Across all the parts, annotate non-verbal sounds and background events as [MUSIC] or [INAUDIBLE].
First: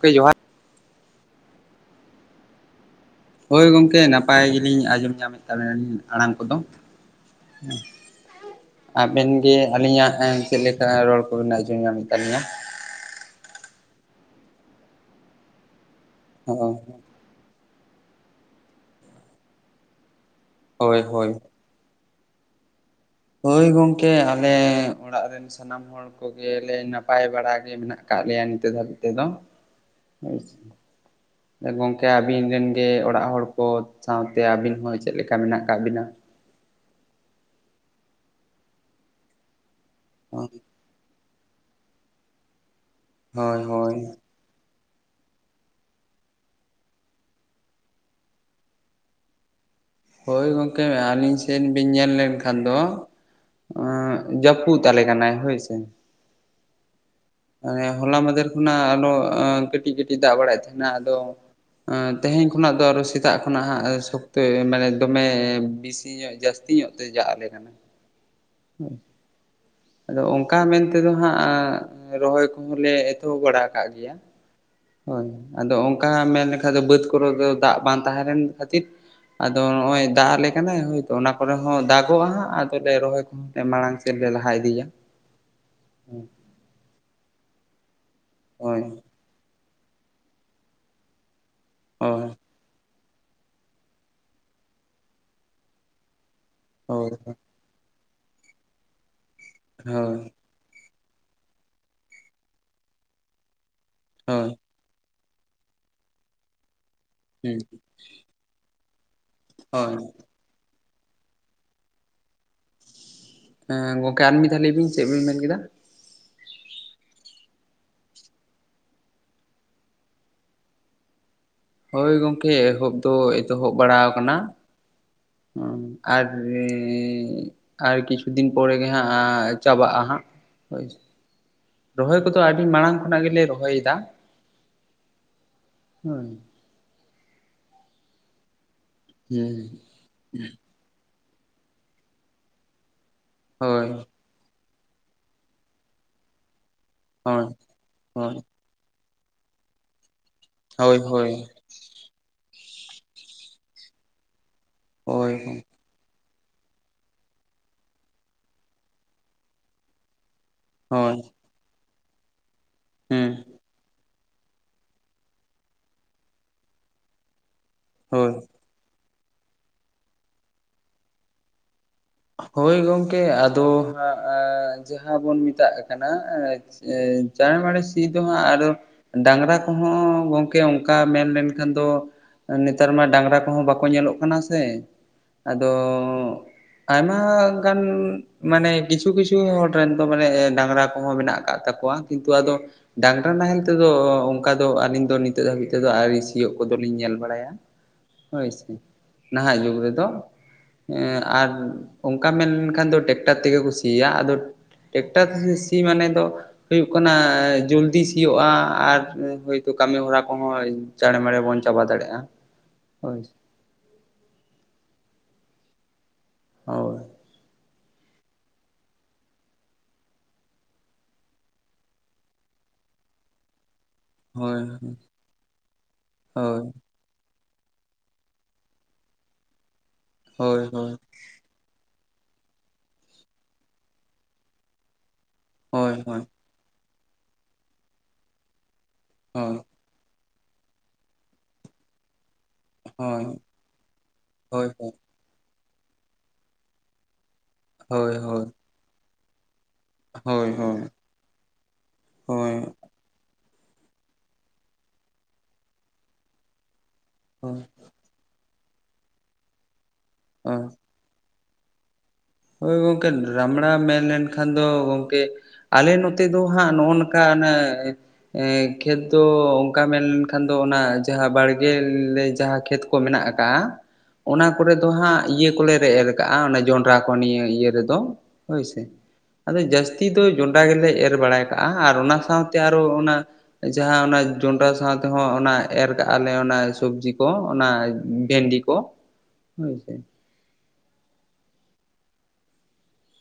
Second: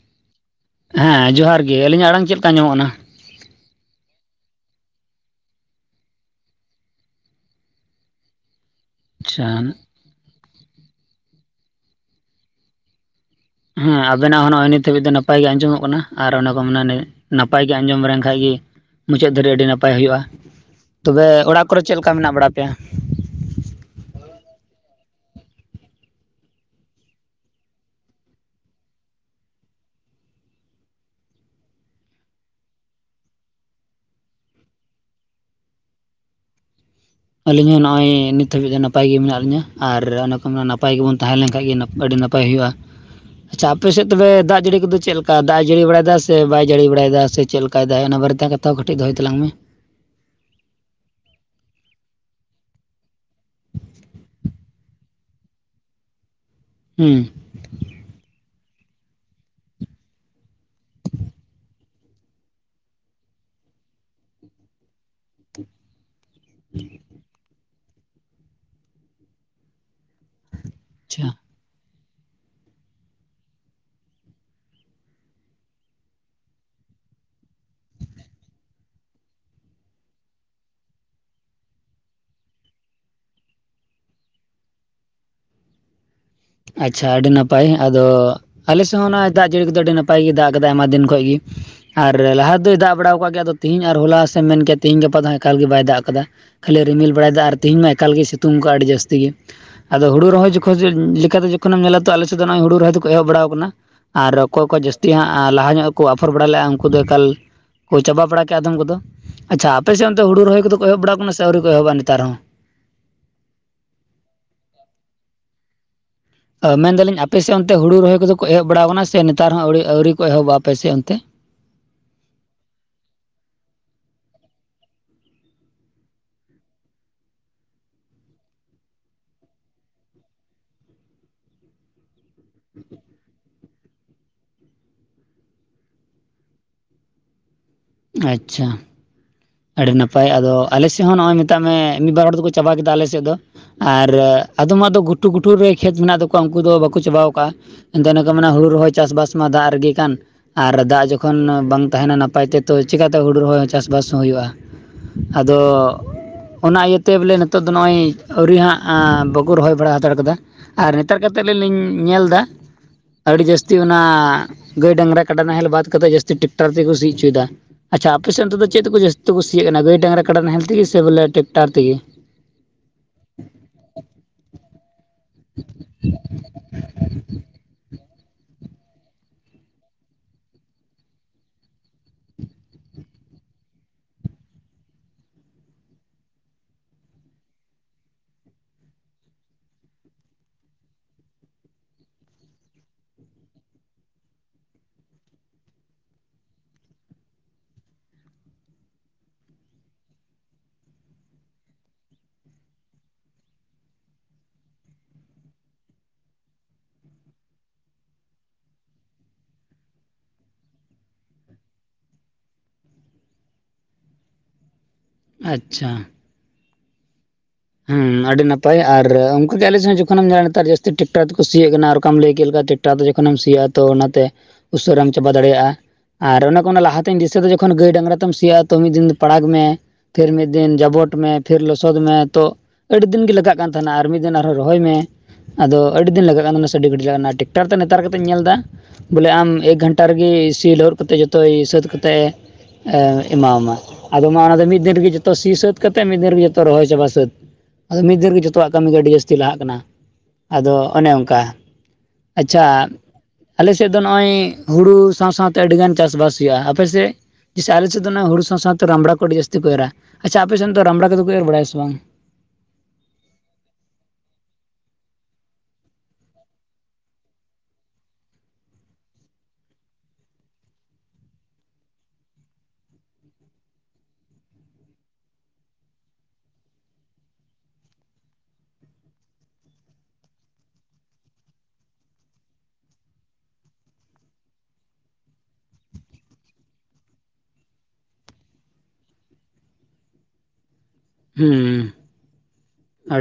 ᱠᱮ ᱡᱚᱦᱟᱨ᱾ ᱦᱮᱸ ᱡᱚᱦᱟᱨ ᱜᱮ, ᱟᱹᱞᱤᱧᱟᱜ ᱟᱲᱟᱝ ᱪᱮᱫ ᱞᱮᱠᱟ ᱟᱸᱡᱚᱢᱚᱜ ᱠᱟᱱᱟ? ᱦᱳᱭ ᱜᱚᱝᱠᱮ ᱱᱟᱯᱟᱭ ᱜᱮᱞᱤᱧ ᱟᱸᱡᱚᱢ ᱧᱟᱢᱮᱫ ᱛᱟᱵᱮᱱᱟ ᱟᱲᱟᱝ ᱠᱚᱫᱚ᱾ [INAUDIBLE] ᱟᱵᱮᱱ ᱟᱪᱪᱷᱟ ᱜᱮ ᱟᱹᱞᱤᱧᱟᱜ ᱪᱮᱫ ᱞᱮᱠᱟ ᱨᱚᱲ ᱠᱚᱵᱤᱱ ᱟᱸᱡᱚᱢ ᱧᱟᱢᱮᱫ ᱛᱟᱹᱞᱤᱧᱟ? ᱦᱮᱸ ᱟᱵᱮᱱᱟᱜ ᱦᱚᱸ ᱱᱚᱜ ᱚᱭ ᱱᱤᱛ ᱦᱟᱹᱵᱤᱡ ᱫᱚ ᱱᱟᱯᱟᱭ ᱜᱮ ᱟᱸᱡᱚᱢᱚᱜ ᱠᱟᱱᱟ ᱟᱨ ᱚᱱᱟ ᱠᱚ ᱢᱮᱱᱟ ᱱᱟᱯᱟᱭ ᱜᱮ ᱟᱸᱡᱚᱢ ᱞᱮᱱ ᱠᱷᱟᱡ ᱜᱮ ᱢᱩᱪᱟᱹᱫ ᱫᱷᱵᱤᱡ ᱟᱹᱰᱤ ᱱᱟᱯᱟᱭ ᱦᱩᱭᱩᱜᱼᱟ, ᱦᱳᱭ ᱛᱚᱵᱮ ᱦᱳᱭ ᱚᱲᱟᱜ ᱠᱚᱨᱮ ᱪᱮᱫ ᱞᱮᱠᱟ ᱢᱮᱱᱟᱜ ᱵᱟᱲᱟ ᱯᱮᱭᱟ? ᱦᱳᱭ ᱜᱚᱝᱠᱮ ᱟᱞᱮ ᱚᱲᱟᱜ ᱨᱮᱱ ᱥᱟᱱᱟᱢ ᱦᱚᱲ ᱦᱚᱲ ᱠᱚᱜᱮᱞᱮ ᱱᱟᱯᱟᱭ ᱵᱟᱲᱟ ᱜᱮ ᱢᱮᱱᱟᱜ ᱠᱟᱜ ᱞᱮᱭᱟ ᱱᱤᱛᱚᱜ ᱫᱷᱟᱹᱵᱤᱡ ᱛᱮᱫᱚ᱾ ᱦᱳᱭ ᱥᱮ᱾ [INAUDIBLE] ᱜᱚᱝᱠᱮ ᱟᱵᱤᱱ ᱨᱮᱱ ᱜᱮ ᱚᱲᱟᱜ ᱦᱚᱲ ᱠᱚ ᱥᱟᱶᱛᱮ ᱟᱹᱵᱤᱱ ᱦᱚᱸ ᱪᱮᱫ ᱞᱮᱠᱟ ᱢᱮᱱᱟᱜ ᱠᱟᱫ ᱵᱤᱱᱟ? ᱟᱹᱞᱤᱧ ᱦᱚᱸ ᱱᱚᱜᱼᱚᱭ ᱱᱤᱛ ᱦᱟᱹᱵᱤᱡ ᱫᱚ ᱱᱟᱯᱟᱭ ᱜᱮ ᱢᱮᱱᱟᱜ ᱞᱤᱧᱟᱹ ᱟᱨ ᱚᱱᱟ ᱠᱚ ᱱᱟᱯᱟᱭ ᱜᱮᱵᱚᱱ ᱛᱟᱦᱮᱸ ᱞᱮᱱ ᱠᱷᱟᱱ ᱜᱮ ᱟᱹᱰᱤ ᱱᱟᱯᱟᱭ ᱦᱩᱭᱩᱜᱼᱟ ᱦᱳᱭ ᱟᱪᱪᱷᱟ ᱟᱯᱮ ᱦᱳᱭ ᱥᱮᱫ ᱛᱚᱵᱮ ᱫᱟᱜ ᱡᱟᱹᱲᱤ ᱠᱚᱫᱚ ᱪᱮᱫ ᱫᱟᱜ ᱡᱟᱹᱲᱤ ᱵᱟᱲᱟᱭᱮᱫᱟ ᱥᱮ ᱵᱟᱭ ᱡᱟᱹᱲᱤ ᱵᱟᱲᱟᱭᱮᱫᱟ ᱥᱮ ᱪᱮᱫ ᱞᱮᱠᱟᱭ ᱫᱟᱭ ᱚᱱᱟ ᱵᱟᱨᱮᱛᱮ ᱠᱟᱛᱷᱟ ᱦᱚᱸ ᱠᱟᱹᱴᱤᱡ ᱫᱚᱦᱚᱭ ᱛᱟᱞᱟᱝ ᱢᱮ᱾ ᱦᱳᱭ ᱜᱚᱝᱠᱮ ᱟᱹᱞᱤᱧ ᱥᱮᱫ ᱵᱤᱱ ᱧᱮᱞ ᱞᱮᱱᱠᱷᱟᱱ ᱫᱚ ᱚᱸᱜ ᱡᱟᱹᱯᱩᱫ ᱛᱟᱞᱮ ᱠᱟᱱᱟᱭ ᱦᱳᱭ ᱥᱮ᱾ ᱦᱩᱸ ᱢᱟᱱᱮ ᱦᱚᱞᱟ ᱢᱟᱫᱷᱮᱨ ᱠᱷᱚᱱᱟᱜ ᱟᱨᱚ ᱠᱟᱹᱴᱤᱡ ᱠᱟᱹᱴᱤᱡ ᱫᱟᱜ ᱵᱟᱲᱟᱭᱮᱫ ᱛᱟᱦᱮᱸᱱᱟ᱾ ᱟᱫᱚ ᱟᱸ ᱛᱮᱦᱮᱧ ᱠᱷᱚᱱᱟᱜ ᱫᱚ ᱟᱨᱚ ᱥᱮᱛᱟᱜ ᱠᱷᱚᱱᱟᱜ ᱦᱟᱸᱜ ᱥᱚᱠᱛᱚ ᱢᱟᱱᱮ ᱫᱚᱢᱮ ᱵᱤᱥᱤ ᱧᱚᱜ ᱡᱟᱹᱥᱛᱤ ᱧᱚᱜ ᱛᱮ ᱡᱟᱜ ᱟᱞᱮ ᱠᱟᱱᱟ᱾ ᱟᱫᱚ ᱚᱱᱠᱟ ᱢᱮᱱᱛᱮᱫᱚ ᱟᱪᱪᱷᱟ ᱦᱟᱸᱜ ᱨᱚᱦᱚᱭ ᱠᱚᱦᱚᱸᱞᱮ ᱮᱛᱚᱦᱚᱵ ᱵᱟᱲᱟ ᱠᱟᱫ ᱜᱮᱭᱟ᱾ ᱦᱳᱭ ᱟᱫᱚ ᱚᱱᱠᱟ ᱢᱮᱱ ᱞᱮᱠᱷᱟᱱᱫᱚ ᱵᱟᱹᱫ ᱠᱚᱨᱮ ᱫᱚ ᱫᱟᱜ ᱵᱟᱝ ᱛᱟᱦᱮᱸ ᱞᱮᱱ ᱠᱷᱟᱹᱛᱤᱨ ᱟᱫᱚ ᱱᱚᱜᱼᱚᱭ ᱫᱟᱜ ᱟᱞᱮ ᱠᱟᱱᱟᱭ ᱦᱭᱛᱚ ᱚᱱᱟ ᱠᱚᱨᱮ ᱦᱚᱸ ᱫᱟᱜᱚᱜᱼᱟ ᱦᱜ ᱟᱫᱚᱞᱮ ᱨᱚᱦᱚᱭ ᱠᱚᱦᱚᱸ ᱮ ᱢᱟᱲᱟᱝ ᱥᱮᱫ ᱞᱮ ᱞᱟᱦᱟ ᱤᱫᱤᱭᱟ᱾ ᱟᱪᱪᱷᱟ ᱟᱹᱰᱤᱰᱤ ᱱᱟᱯᱟᱭ ᱟᱫᱚ ᱦᱳᱭ ᱟᱞᱮ ᱥᱮᱫ ᱦᱚᱸ ᱱᱚᱣᱟ ᱫᱟᱜ ᱡᱟᱹᱲᱤ ᱠᱚᱫᱚ ᱟᱹᱰᱤ ᱱᱟᱯᱟᱭ ᱜᱮ ᱫᱟᱜ ᱟᱠᱟᱫᱟ ᱟᱭᱢᱟ ᱫᱤᱱ ᱠᱷᱚᱡ ᱜᱮ᱾ ᱟᱨ ᱦᱳᱭ ᱞᱟᱦᱟ ᱫᱚᱭ ᱫᱟᱜ ᱵᱟᱲᱟ ᱟᱠᱟᱣᱜ ᱜᱮᱭᱟ ᱟᱫᱚ ᱛᱮᱦᱮᱧ ᱟᱨ ᱦᱚᱞᱟ ᱥᱮ ᱢᱮᱱ ᱠᱮᱛ ᱛᱮᱦᱮᱧ ᱜᱟᱯᱟ ᱫᱚ ᱮᱠᱟᱞ ᱜᱮ ᱵᱟᱭ ᱫᱟᱜ ᱠᱟᱫᱟ, ᱠᱷᱟᱹᱞᱤ ᱦᱳᱭ ᱨᱤᱢᱤᱞ ᱵᱟᱲᱟᱭᱮᱫᱟ ᱟᱨ ᱛᱮᱦᱤᱧ ᱢᱟ ᱮᱠᱟᱞᱜ ᱜᱮ ᱥᱤᱛᱩᱝ ᱠᱟᱜᱼᱟᱭ ᱟᱹᱰᱤ ᱡᱟᱹᱥᱛᱤ ᱜᱮ, ᱟᱫᱚ ᱦᱳᱭ ᱦᱩᱲᱩ ᱨᱚᱦᱚᱭ ᱡᱚᱠᱷᱚᱡ ᱠᱷᱛᱮ ᱡᱚᱠᱷᱚᱱ ᱮᱢ ᱧᱮᱞᱟ ᱛᱚ ᱟᱞᱮᱥᱮᱫ ᱫᱚ ᱱᱚᱜᱼᱚᱭ ᱦᱩᱲᱩ ᱨᱚᱦᱚᱭ ᱠᱚ ᱮᱦᱚᱵ ᱵᱟᱲᱟᱣ ᱟᱠᱟᱱᱟ, ᱦᱳᱭ ᱟᱨ ᱚᱠᱚᱭ ᱦᱳᱭ ᱠᱚ ᱡᱟᱹᱥ ᱛᱤ ᱦᱟᱸᱜ ᱞᱟᱦᱟ ᱧᱚᱜ ᱟᱯᱷᱚᱨ ᱵᱟᱲᱟ ᱞᱮᱫᱼᱟ ᱩᱱᱠᱩ ᱫᱚ ᱮᱠᱟᱞ ᱠᱚ ᱪᱟᱵᱟ ᱵᱟᱲᱟ ᱠᱮᱫᱼᱟ ᱟᱫᱚᱢ ᱠᱚᱫᱚ᱾ ᱟᱪᱪᱷᱟ ᱟᱯᱮ ᱦᱳᱭ ᱥᱮᱱ ᱫᱚ ᱦᱩᱲᱩ ᱨᱚᱦᱚᱭ ᱠᱚ ᱮᱦᱚᱵ ᱵᱟᱲᱟ ᱟᱠᱟᱱᱟ ᱥᱮ ᱟᱹᱣᱨᱤ ᱠᱚ ᱮᱦᱚᱵᱟ ᱱᱮᱛᱟᱨ ᱦᱚᱸ? ᱮᱸ ᱜᱚᱝᱠᱮ ᱟᱨ ᱢᱤᱫ ᱫᱷᱟ ᱞᱟᱹᱭ ᱵᱤᱱ ᱪᱮᱫ ᱵᱤᱱ ᱢᱮᱱ ᱠᱮᱫᱟ᱾ ᱚ ᱢᱮᱱ ᱮᱫᱟᱞᱤᱧ ᱟᱯᱮᱥᱮᱫ ᱚᱱᱛᱮ ᱦᱩᱲᱩ ᱨᱚᱦᱚᱭ ᱠᱚᱫᱚ ᱠᱚ ᱮᱦᱚᱵ ᱵᱟᱲᱟᱣ ᱠᱟᱱᱟᱣ ᱥᱮ ᱱᱮᱛᱟᱨ ᱦᱚᱸ ᱟᱹᱣᱲᱤ ᱟᱹᱣᱨᱤ ᱠᱚ ᱮᱦᱚᱵ-ᱟ ᱟᱯᱮ ᱥᱮᱫ ᱚᱱᱛᱮ? ᱦᱳᱭ ᱜᱚᱢᱠᱮ ᱮᱦᱚᱵ ᱫᱚ ᱮᱛᱚᱦᱚᱵ ᱵᱟᱲᱟᱣ ᱠᱟᱱᱟ ᱦᱩᱸ ᱟᱨ ᱮ ᱟᱨ ᱠᱤᱪᱷᱩ ᱫᱤᱱ ᱯᱚᱨᱮ ᱜᱮ ᱦᱟᱸᱜ ᱪᱟᱵᱟᱜᱼᱟ ᱦᱟᱸᱜ᱾ ᱦᱳᱭ᱾ ᱨᱚᱦᱚᱭ ᱠᱚᱫᱚ ᱟᱹᱰᱤ ᱢᱟᱲᱟᱝ ᱠᱷᱚᱱᱟᱜ ᱜᱮᱞᱮ ᱨᱚᱦᱚᱭᱮᱫᱟ, ᱦᱩᱸ ᱟᱪᱪᱷᱟ᱾ ᱦᱮᱸ ᱟᱹᱰᱤ ᱱᱟᱯᱟᱭ ᱟᱫᱚ ᱟᱞᱮ ᱥᱮᱫ ᱦᱚᱸ ᱱᱚᱜ-ᱚᱭ ᱢᱮᱛᱟᱜ ᱢᱮ ᱢᱤᱫ ᱵᱟᱨ ᱦᱚᱲ ᱫᱚᱠᱚ ᱪᱟᱵᱟ ᱠᱮᱫᱟ ᱟᱞᱮ ᱥᱮᱫ ᱫᱚ ᱦᱳᱭ ᱟᱨ ᱟᱫᱚᱢᱼᱟ ᱫᱚ ᱜᱷᱩᱴᱩ ᱜᱷᱩᱴᱩ ᱨᱮ ᱠᱷᱮᱛ ᱢᱮᱱᱟᱜ ᱛᱟᱠᱚᱣᱟ ᱩᱱᱠᱩ ᱫᱚ ᱵᱟᱠᱚ ᱪᱟᱵᱟ ᱟᱠᱫᱼᱟ ᱦᱳᱭ ᱮᱱᱛᱮ ᱠᱚ ᱢᱮᱱᱟ ᱦᱩᱲᱩ ᱨᱚᱦᱚᱭ ᱪᱟᱥᱼᱵᱟᱥ ᱢᱟ ᱫᱟᱜ ᱨᱮᱜᱤ ᱠᱟᱱ ᱟᱨ ᱦᱳᱭ ᱦᱳᱭ ᱫᱟᱜ ᱦᱳᱭ ᱡᱚᱠᱷᱚᱱ ᱵᱟᱝ ᱛᱟᱸᱦᱮᱱᱟ ᱱᱟᱯᱟᱭ ᱛᱮ ᱛᱚ ᱪᱮᱠᱟᱛᱮ ᱦᱩᱲᱩ ᱨᱚᱦᱚᱭ ᱦᱚᱸ ᱪᱟᱥᱵᱟᱥ ᱦᱩᱭᱩᱜᱼᱟ, ᱦᱳᱭ ᱟᱫᱚ ᱦᱳᱭ ᱚᱱᱟ ᱤᱭᱟᱹᱛᱮ ᱵᱚᱞᱮ ᱱᱤᱛᱚᱜ ᱫᱚ ᱱᱚᱜᱼᱚᱭ ᱟᱹᱣᱨᱤ ᱦᱟᱸᱜ ᱵᱟᱠᱚ ᱨᱚᱦᱚᱭ ᱵᱟᱲᱟ ᱦᱟᱛᱟᱲ ᱠᱟᱫᱟ, ᱟᱨ ᱦᱳᱭ ᱱᱮᱛᱟᱨ ᱠᱟᱛᱮᱜ ᱟᱹᱞᱤᱧ ᱧᱤᱞ ᱧᱮᱞ ᱫᱟ ᱦᱮᱸ ᱟᱹᱰᱤ ᱡᱟᱹᱥᱛᱤ ᱡᱟᱹᱥᱛᱤ ᱚᱱᱟ ᱜᱟᱹᱭ ᱰᱟᱝᱨᱟ ᱠᱟᱰᱟ ᱱᱟᱦᱮᱞ ᱵᱟᱫ ᱠᱟᱛᱮ ᱡᱟᱹᱥᱛᱤ ᱴᱨᱟᱠᱴᱟᱨ ᱛᱮᱠᱚ ᱥᱤ ᱚᱪᱚᱭ ᱫᱟ᱾ ᱟᱪᱪᱷᱟ ᱦᱳᱭ ᱟᱯᱮᱥᱮᱫ ᱱᱤᱛ ᱛᱮᱫ ᱪᱮᱫᱠᱚ ᱡᱟᱹᱥᱛᱤ ᱠᱚ ᱥᱤᱭᱩᱜ ᱠᱟᱱᱟ ᱜᱟᱹᱭ ᱰᱟᱝᱨᱟ ᱠᱟᱰᱟ ᱱᱟᱦᱮᱞ ᱛᱮᱜᱤ ᱥᱮ ᱵᱚᱞᱮ ᱴᱮᱠᱴᱟᱨ ᱛᱮᱜᱤ? ᱦᱳᱭ ᱜᱚᱢᱠᱮ ᱟᱫᱚ [UNINTELLIGIBLE] ᱡᱟᱦᱟᱸ ᱵᱚᱱ ᱢᱮᱛᱟᱜ ᱠᱟᱱᱟ ᱟᱸ ᱪᱟᱬᱢᱟᱲᱮ ᱛᱤ ᱫᱚ ᱦᱟᱜ ᱟᱨᱚ ᱰᱟᱝᱨᱟ ᱠᱚᱦᱚᱸ ᱜᱚᱢᱠᱮ ᱚᱱᱠᱟ ᱢᱮᱱ ᱢᱮᱱ ᱞᱮᱱᱠᱷᱟᱱ ᱫᱚ ᱱᱮᱛᱟᱨ ᱢᱟ ᱰᱟᱝᱨᱟ ᱠᱚᱦᱚᱸ ᱵᱟᱠᱚ ᱧᱮᱞᱚᱜ ᱠᱟᱱᱟ ᱥᱮ ᱟᱫᱚᱻ ᱟᱭᱢᱟᱻ ᱜᱟᱱᱻ ᱢᱟᱱᱮ ᱠᱤᱪᱷᱩ ᱠᱤᱪᱷᱩ ᱦᱚᱲ ᱨᱮᱱ ᱫᱚ ᱢᱟᱱᱮ ᱰᱟᱝᱨᱟ ᱠᱚᱦᱚᱸ ᱢᱮᱱᱟᱜ ᱠᱟᱜ ᱛᱟᱠᱚᱣᱟ ᱠᱤᱱᱛᱩ ᱟᱫᱚ ᱰᱟᱝᱨᱟ ᱱᱟᱦᱮᱞ ᱛᱮᱫᱚ ᱚᱱᱠᱟ ᱫᱚ ᱟᱹᱞᱤᱧ ᱫᱚ ᱱᱤᱛᱚᱜ ᱫᱷᱟᱹᱵᱤᱡ ᱛᱮᱫᱚ ᱟᱹᱣᱨᱤ ᱥᱤᱭᱳᱜ ᱠᱚᱫᱚᱞᱤᱧ ᱧᱮᱞ ᱵᱟᱲᱟᱭᱟ᱾ ᱦᱳᱭ ᱥᱮ ᱱᱟᱦᱟᱜ ᱡᱩᱜᱽ ᱨᱮᱫᱚ ᱟᱨ ᱚᱱᱠᱟ ᱢᱮᱱ ᱞᱮᱠᱷᱟᱱ ᱫᱚ ᱴᱮᱠᱴᱟᱨ ᱛᱮᱜᱮ ᱠᱚ ᱥᱤᱭᱟ ᱟᱫᱚ ᱴᱮᱠᱴᱟᱨ ᱛᱮ ᱥᱤ ᱢᱟᱱᱮ ᱫᱚ ᱦᱩᱭᱩᱜ ᱠᱟᱱᱟ ᱡᱚᱞᱫᱤ ᱥᱤᱭᱳᱜ-ᱟ ᱟᱨ ᱦᱳᱭᱛᱳ ᱠᱟᱹᱢᱤ ᱦᱚᱨᱟ ᱠᱚᱦᱚᱸ ᱪᱮᱬᱮᱢᱟᱲᱮ ᱵᱚᱱ ᱪᱟᱵᱟ ᱫᱟᱲᱮᱭᱟᱜ-ᱟ ᱦᱳᱭ᱾ ᱟᱪᱪᱷᱟ᱾ ᱚᱭ᱾ ᱦᱮᱸ ᱟᱹᱰᱤ ᱱᱟᱯᱟᱭ ᱟᱨ ᱚᱱᱠᱟ ᱜᱮ ᱟᱞᱮ ᱥᱮᱫ ᱡᱚᱠᱷᱚᱱᱮᱢ‌ ᱧᱮᱞ-ᱟ ᱱᱮᱛᱟᱨ ᱡᱟᱹᱥᱛᱤ ᱴᱨᱟᱠᱴᱟᱨ ᱛᱮᱠᱚ ᱥᱤᱭᱮᱜ ᱠᱟᱱᱟ ᱟᱨ ᱚᱠᱟᱢ ᱞᱟᱹᱭ ᱠᱮᱫ ᱞᱮᱠᱟ ᱴᱟ ᱫᱚ ᱡᱚᱠᱷᱚᱱᱮᱢ ᱥᱤᱭᱳᱜ-ᱟ ᱛᱚ ᱚᱱᱟᱛᱮ ᱦᱳᱭ ᱩᱥᱟᱹᱨᱟᱢ ᱪᱟᱵᱟ ᱫᱟᱲᱮᱭᱟᱜ-ᱟ ᱟᱨ ᱦᱳᱭ ᱚᱱᱟ ᱠᱚ ᱚᱱᱟ ᱞᱟᱦᱟ ᱫᱤᱥᱟᱹ ᱫᱚ ᱡᱚᱠᱷᱚᱱ ᱜᱟᱹᱭ ᱰᱟᱝᱨᱟ ᱛᱮᱢ ᱥᱤᱭᱟ ᱛᱚ ᱢᱤᱫ ᱫᱤᱱ ᱫᱚ ᱯᱟᱲᱟᱜ ᱢᱮ ᱯᱷᱮᱨ ᱢᱤᱫ ᱦᱳᱭ ᱫᱤᱱ ᱡᱟᱵᱚᱴ ᱢᱮ ᱯᱷᱮᱨ ᱞᱚᱥᱚᱫ ᱢᱮ ᱛᱚ ᱟᱹᱰᱤ ᱫᱤᱱ ᱜᱮ ᱞᱟᱜᱟᱜ ᱠᱟᱱ ᱛᱟᱦᱮᱱᱟ ᱟᱨ ᱢᱤᱫ ᱫᱤᱱ ᱟᱨᱦᱚᱸ ᱨᱚᱦᱚᱭ ᱢᱮ, ᱟᱫᱚ ᱦᱳᱭ ᱟᱹᱰᱤ ᱫᱤᱱ ᱦᱳᱭ ᱞᱟᱜᱟᱜ ᱠᱟᱱ ᱛᱟᱦᱮᱱ ᱥᱮ ᱟᱹᱰᱤ ᱜᱷᱟᱰᱤᱡ ᱞᱟᱜᱟᱜ ᱠᱟᱱᱟ ᱴᱮᱠᱴᱟᱨ ᱫᱚ ᱱᱮᱛᱟᱨ ᱜᱮᱯᱮ ᱧᱮᱞ ᱮᱫᱟ ᱵᱚᱞᱮ ᱟᱢ ᱦᱳᱭ ᱮᱠ ᱜᱷᱟᱱ ᱴᱟ ᱨᱮᱜᱮ ᱥᱤ ᱞᱟᱹᱦᱩᱫ ᱠᱟᱛᱮ ᱡᱚᱛᱚᱭ ᱥᱟᱹᱛ ᱠᱟᱛᱮ ᱮ ᱦᱳᱭ ᱮᱢᱟᱢᱟ ᱟᱫᱚᱢ ᱢᱟ ᱚᱱᱟ ᱛᱮ ᱦᱳᱭ ᱢᱤᱫ ᱫᱤᱱ ᱨᱮᱜᱮ ᱡᱚᱛᱚ ᱥᱤ ᱥᱟᱹᱛ ᱠᱟᱛᱮᱫ ᱢᱤᱫ ᱫᱤᱱ ᱨᱮᱜᱮ ᱡᱚᱛᱚ ᱨᱚᱦᱚᱭ ᱪᱟᱵᱟ ᱥᱟᱹᱛ ᱾ ᱟᱫᱚ ᱦᱳᱭ ᱢᱤᱫ ᱫᱤᱱ ᱨᱮᱜᱮ ᱡᱚᱛᱚᱣᱟᱜ ᱠᱟᱹᱢᱤ ᱜᱮ ᱟᱹᱰᱤ ᱡᱟᱹᱥᱛᱤ ᱞᱟᱦᱟᱜ ᱠᱟᱱᱟ ᱦᱳᱭ ᱦᱳᱭ ᱦᱳᱭ ᱦᱳᱭ ᱟᱫᱚ ᱦᱳᱭ ᱚᱱᱮ ᱚᱱᱠᱟ ᱾ ᱦᱳᱭ ᱟᱪᱪᱷᱟ, ᱟᱞᱮ ᱥᱮᱫ ᱫᱚ ᱱᱚᱜ-ᱚᱭ ᱦᱩᱲᱩ ᱥᱟᱶ-ᱥᱟᱶᱛᱮ ᱟᱹᱰᱤ ᱜᱟᱱ ᱪᱟᱥᱵᱟᱥ ᱦᱩᱭᱩᱜ-ᱟ ᱾ ᱟᱯᱮ ᱥᱮᱫ? ᱦᱳᱭ ᱡᱤᱥᱮ ᱟᱞᱮ ᱥᱮᱫ ᱫᱚ ᱱᱚᱜ-ᱚᱭ ᱦᱩᱲᱩ ᱥᱟᱶ-ᱥᱟᱶᱛᱮ ᱨᱟᱢᱲᱟ ᱠᱚ ᱟᱹᱰᱤ ᱡᱟᱹᱥᱛᱤ ᱠᱚ ᱮᱨᱟ ᱾ ᱟᱪᱪᱷᱟ ᱟᱯᱮ ᱦᱳᱭ ᱥᱮᱱ ᱫᱚ ᱨᱟᱢᱲᱟ ᱠᱚᱫᱚ ᱠᱚ ᱮᱨ ᱵᱟᱲᱟᱭᱟ ᱥᱮ ᱵᱟᱝᱟ? ᱦᱳᱭ ᱜᱚᱝᱠᱮ ᱨᱟᱢᱲᱟ ᱢᱮᱱ ᱞᱮᱱᱠᱷᱟᱱ ᱫᱚ ᱜᱚᱢᱠᱮ ᱟᱞᱮ ᱱᱚᱛᱮ ᱫᱚ ᱦᱟᱜ ᱱᱚᱜ-ᱚᱭ ᱱᱚᱝᱠᱟ ᱚᱱᱮ ᱮ ᱠᱷᱮᱛ ᱫᱚ ᱚᱱᱠᱟ ᱢᱮᱱ ᱞᱱᱠᱷᱟᱱ ᱫᱚ ᱚᱱᱟ ᱡᱟᱦᱟᱸ ᱵᱟᱲᱜᱮ ᱞᱮ ᱡᱟᱦᱟᱸ ᱠᱷᱮᱛ ᱠᱚ ᱢᱮᱱᱟᱜ ᱟᱠᱟᱫ-ᱟ ᱚᱱᱟ ᱠᱚᱨᱮ ᱫᱚ ᱦᱟᱸᱜ ᱤᱭᱟᱹ ᱠᱚᱞᱮ ᱨᱮ ᱮᱨ ᱠᱟᱜ-ᱟ ᱚᱱᱮ ᱡᱚᱸᱰᱨᱟ ᱾ ᱯᱚᱱᱤᱭᱟᱹ ᱤᱭᱟᱹ ᱨᱮᱫᱚ ᱦᱳᱭᱥᱮ᱾ ᱟᱫᱚ ᱡᱟᱹᱥᱛᱤ ᱫᱚ ᱡᱚᱸᱱᱰᱨᱟ ᱜᱮᱞᱮ ᱮᱨ ᱵᱟᱲᱟᱭ ᱠᱟᱜ-ᱟ ᱾ ᱟᱨ ᱚᱱᱟ ᱥᱟᱶᱛᱮ ᱟᱨᱳ ᱚᱱᱟ ᱡᱟᱦᱟᱸ ᱚᱱᱟ ᱡᱚᱱᱰᱨᱟ ᱥᱟᱶ ᱛᱮᱦᱚᱸ ᱚᱱᱟ ᱮᱨ ᱠᱟᱜ-ᱟ ᱞᱮ ᱚᱱᱟ ᱥᱚᱵᱽᱡᱤ ᱠᱚ ᱚᱱᱟ ᱵᱷᱮᱱᱰᱤ ᱠᱚ᱾ ᱠᱚ ᱦᱳᱭ ᱥᱮ᱾ ᱦᱩᱸᱻ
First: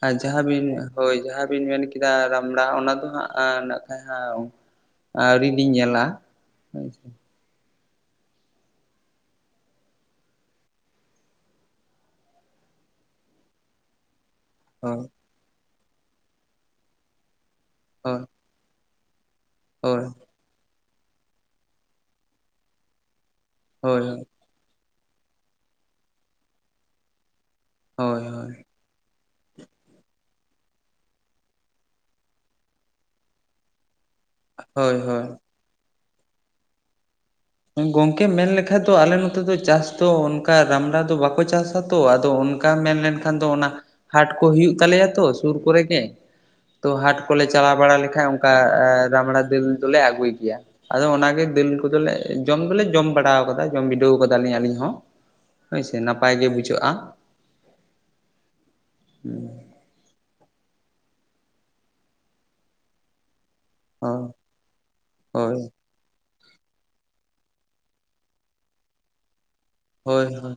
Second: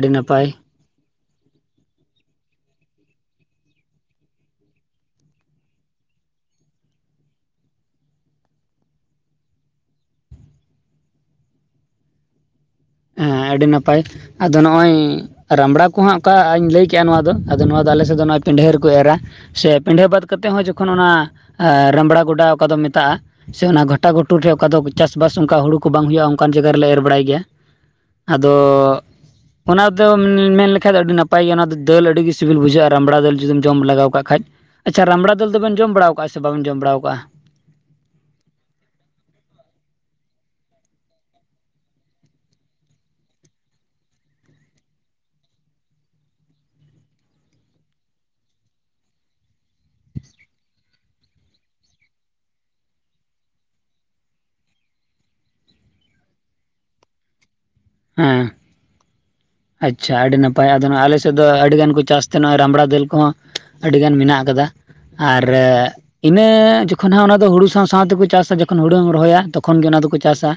ᱟᱨ ᱡᱟᱦᱟᱸ ᱵᱤᱱ ᱦᱳᱭ ᱡᱟᱦᱟᱸ ᱵᱤᱱ ᱢᱮᱱ ᱠᱮᱫᱟ ᱨᱟᱢᱲᱟ ᱚᱱᱟ ᱫᱚ ᱦᱟᱸᱜ ᱱᱟᱜ ᱠᱷᱟᱱ ᱦᱟ ᱟᱹᱣᱨᱤ ᱞᱤᱧ ᱧᱮᱞ-ᱟ ᱦᱳᱭ ᱥᱮ᱾ ᱦᱮᱸ ᱟᱹᱰᱤ ᱱᱟᱯᱟᱭ, ᱟᱫᱚ ᱦᱳᱭ ᱱᱚᱜᱼᱚᱭ ᱨᱟᱢᱲᱟ ᱠᱚᱦᱟᱸᱜ ᱚᱠᱟᱧ ᱞᱟᱹᱭ ᱠᱮᱫᱼᱟ ᱱᱚᱣᱟ ᱫᱚ ᱟᱫᱚ ᱱᱚᱣᱟ ᱫᱚ ᱟᱞᱮᱥ ᱥᱮᱫ ᱫᱚ ᱱᱚᱜ-ᱚᱭ ᱯᱮᱸᱰᱷᱮ ᱨᱮᱠᱚ ᱮᱨᱟ ᱾ ᱥᱮ ᱦᱳᱭ ᱯᱮᱸᱰᱷᱮ ᱵᱟᱫᱽ ᱠᱟᱛᱮ ᱦᱚᱸ ᱡᱚᱠᱷᱚᱱ ᱚᱱᱟ ᱨᱟᱢᱲᱟ ᱜᱚᱰᱟ ᱚᱠᱟ ᱫᱚᱢ ᱢᱮᱛᱟᱜᱼᱟ, ᱥᱮ ᱚᱱᱟ ᱦᱳᱭ ᱦᱳᱭ ᱜᱷᱟᱴᱟ ᱜᱷᱩᱴᱩ ᱴᱷᱮᱡ ᱚᱠᱟ ᱫᱚ ᱪᱟᱥᱵᱟᱥ ᱚᱱᱠᱟ ᱦᱩᱲᱩ ᱠᱚ ᱵᱟᱝ ᱦᱩᱭᱩᱜᱼᱟ ᱚᱱᱠᱟᱱ ᱡᱟᱜᱟ ᱨᱮᱞᱮ ᱮᱨ ᱵᱟᱲᱟᱭ ᱜᱮᱭᱟ ᱦᱳᱭ ᱾ ᱦᱳᱭ ᱟᱫᱚ ᱚᱱᱟ ᱫᱚᱢ ᱢᱮᱱ ᱞᱮᱠᱷᱟ ᱫᱚ ᱟᱹᱰᱤ ᱱᱟᱯᱟᱭ ᱜᱮᱭᱟ ᱚᱱᱟ ᱫᱚ ᱫᱟᱹᱞ ᱟᱹᱰᱤᱜᱮ ᱥᱤᱵᱤᱞ ᱵᱩᱡᱷᱟᱹᱜᱼᱟ ᱨᱟᱢᱵᱲᱟ ᱫᱟᱹᱞ ᱡᱩᱫᱤᱢ ᱡᱚᱢ ᱞᱮᱜᱟᱣ ᱠᱟᱜ ᱠᱷᱟᱡ ᱾ ᱦᱳᱭ ᱟᱪᱪᱷᱟ ᱨᱟᱢᱲᱟ ᱦᱳᱭ ᱫᱟᱹᱞ ᱫᱚ ᱵᱮᱱ ᱡᱚᱢ ᱵᱟᱲᱟᱳ ᱟᱠᱟᱜᱼᱟ ᱥᱮ ᱵᱟᱵᱮᱱ ᱡᱚᱢ ᱵᱟᱲᱟᱳ ᱠᱟᱜᱼᱟ? ᱜᱚᱝᱠᱮ ᱢᱮᱱ ᱞᱮᱠᱷᱟ ᱫᱚ ᱟᱞᱮ ᱱᱚᱛᱮ ᱫᱚ ᱪᱟᱥ ᱫᱚ ᱚᱱᱠᱟ ᱨᱟᱢᱲᱟ ᱫᱚ ᱵᱟᱠᱚ ᱪᱟᱥᱟ ᱛᱚ ᱟᱫᱚ ᱚᱱᱠᱟ ᱢᱮᱱ ᱞᱮᱱᱠᱷᱟᱱ ᱫᱚ ᱚᱱᱟ ᱦᱟᱴ ᱠᱚ ᱦᱩᱭᱩᱜ ᱛᱟᱞᱮᱭᱟ ᱛᱚ ᱥᱩᱨ ᱠᱚᱨᱮ ᱜᱮ ᱛᱚ ᱦᱟᱴ ᱠᱚᱞᱮ ᱪᱟᱞᱟᱣ ᱵᱟᱲᱟ ᱞᱮᱠᱷᱟᱡ ᱚᱱᱠᱟ ᱨᱟᱢᱲᱟ ᱫᱟᱹᱞ ᱫᱚᱞᱮ ᱟᱹᱜᱩᱭ ᱜᱮᱭᱟ ᱾ ᱟᱫᱚ ᱚᱱᱟᱜᱮ ᱫᱟᱹᱞ ᱠᱚᱫᱚ ᱞᱮ ᱮ ᱡᱚᱢ ᱫᱚᱞᱮ ᱡᱚᱢ ᱵᱟᱲᱟᱣ ᱠᱟᱫᱟ ᱡᱚᱢ ᱵᱤᱰᱟᱹᱣ ᱟᱠᱟᱫᱟᱞᱤᱧ ᱟᱹᱞᱤᱧ ᱦᱚᱸ, ᱦᱳᱭ ᱥᱮ ᱱᱟᱯᱟᱭ ᱜᱮ ᱵᱩᱡᱷᱟᱹᱜᱼᱟ ᱾ ᱦᱮᱸ [UNINTELLIGIBLE] ᱟᱪᱪᱷᱟ ᱟᱹᱰᱤ ᱱᱟᱯᱟᱭ ᱾ ᱟᱫᱚ ᱟᱞᱮ ᱥᱮᱫ ᱫᱚ ᱟᱹᱰᱤ ᱜᱟᱱᱠᱚ ᱪᱟᱥ ᱛᱟᱦᱮ ᱱᱚᱜ-ᱚᱭ ᱨᱟᱢᱲᱟ ᱫᱟᱹᱞ ᱠᱚᱦᱚᱸ ᱾ ᱟᱹᱰᱤ ᱜᱟᱱ ᱦᱳᱭ ᱢᱮᱱᱟᱜ ᱟᱠᱟᱫᱟ ᱟᱨ ᱦᱳᱭ ᱤᱱᱟᱹ ᱡᱚᱠᱷᱚᱱ ᱦᱟᱸᱜ ᱚᱱᱟ ᱫᱚ ᱦᱩᱲᱩ ᱥᱟᱶ-ᱥᱟᱶᱛᱮ ᱠᱚ ᱪᱟᱥ-ᱟ ᱡᱚᱠᱷᱚᱱ ᱦᱩᱲᱩᱢ ᱨᱚᱦᱚᱭᱟ ᱛᱚᱠᱷ ᱠᱷᱚᱱ ᱜᱮ ᱚᱱᱟ ᱫᱚᱠᱚ ᱦᱳᱭ ᱪᱟᱥ-ᱟ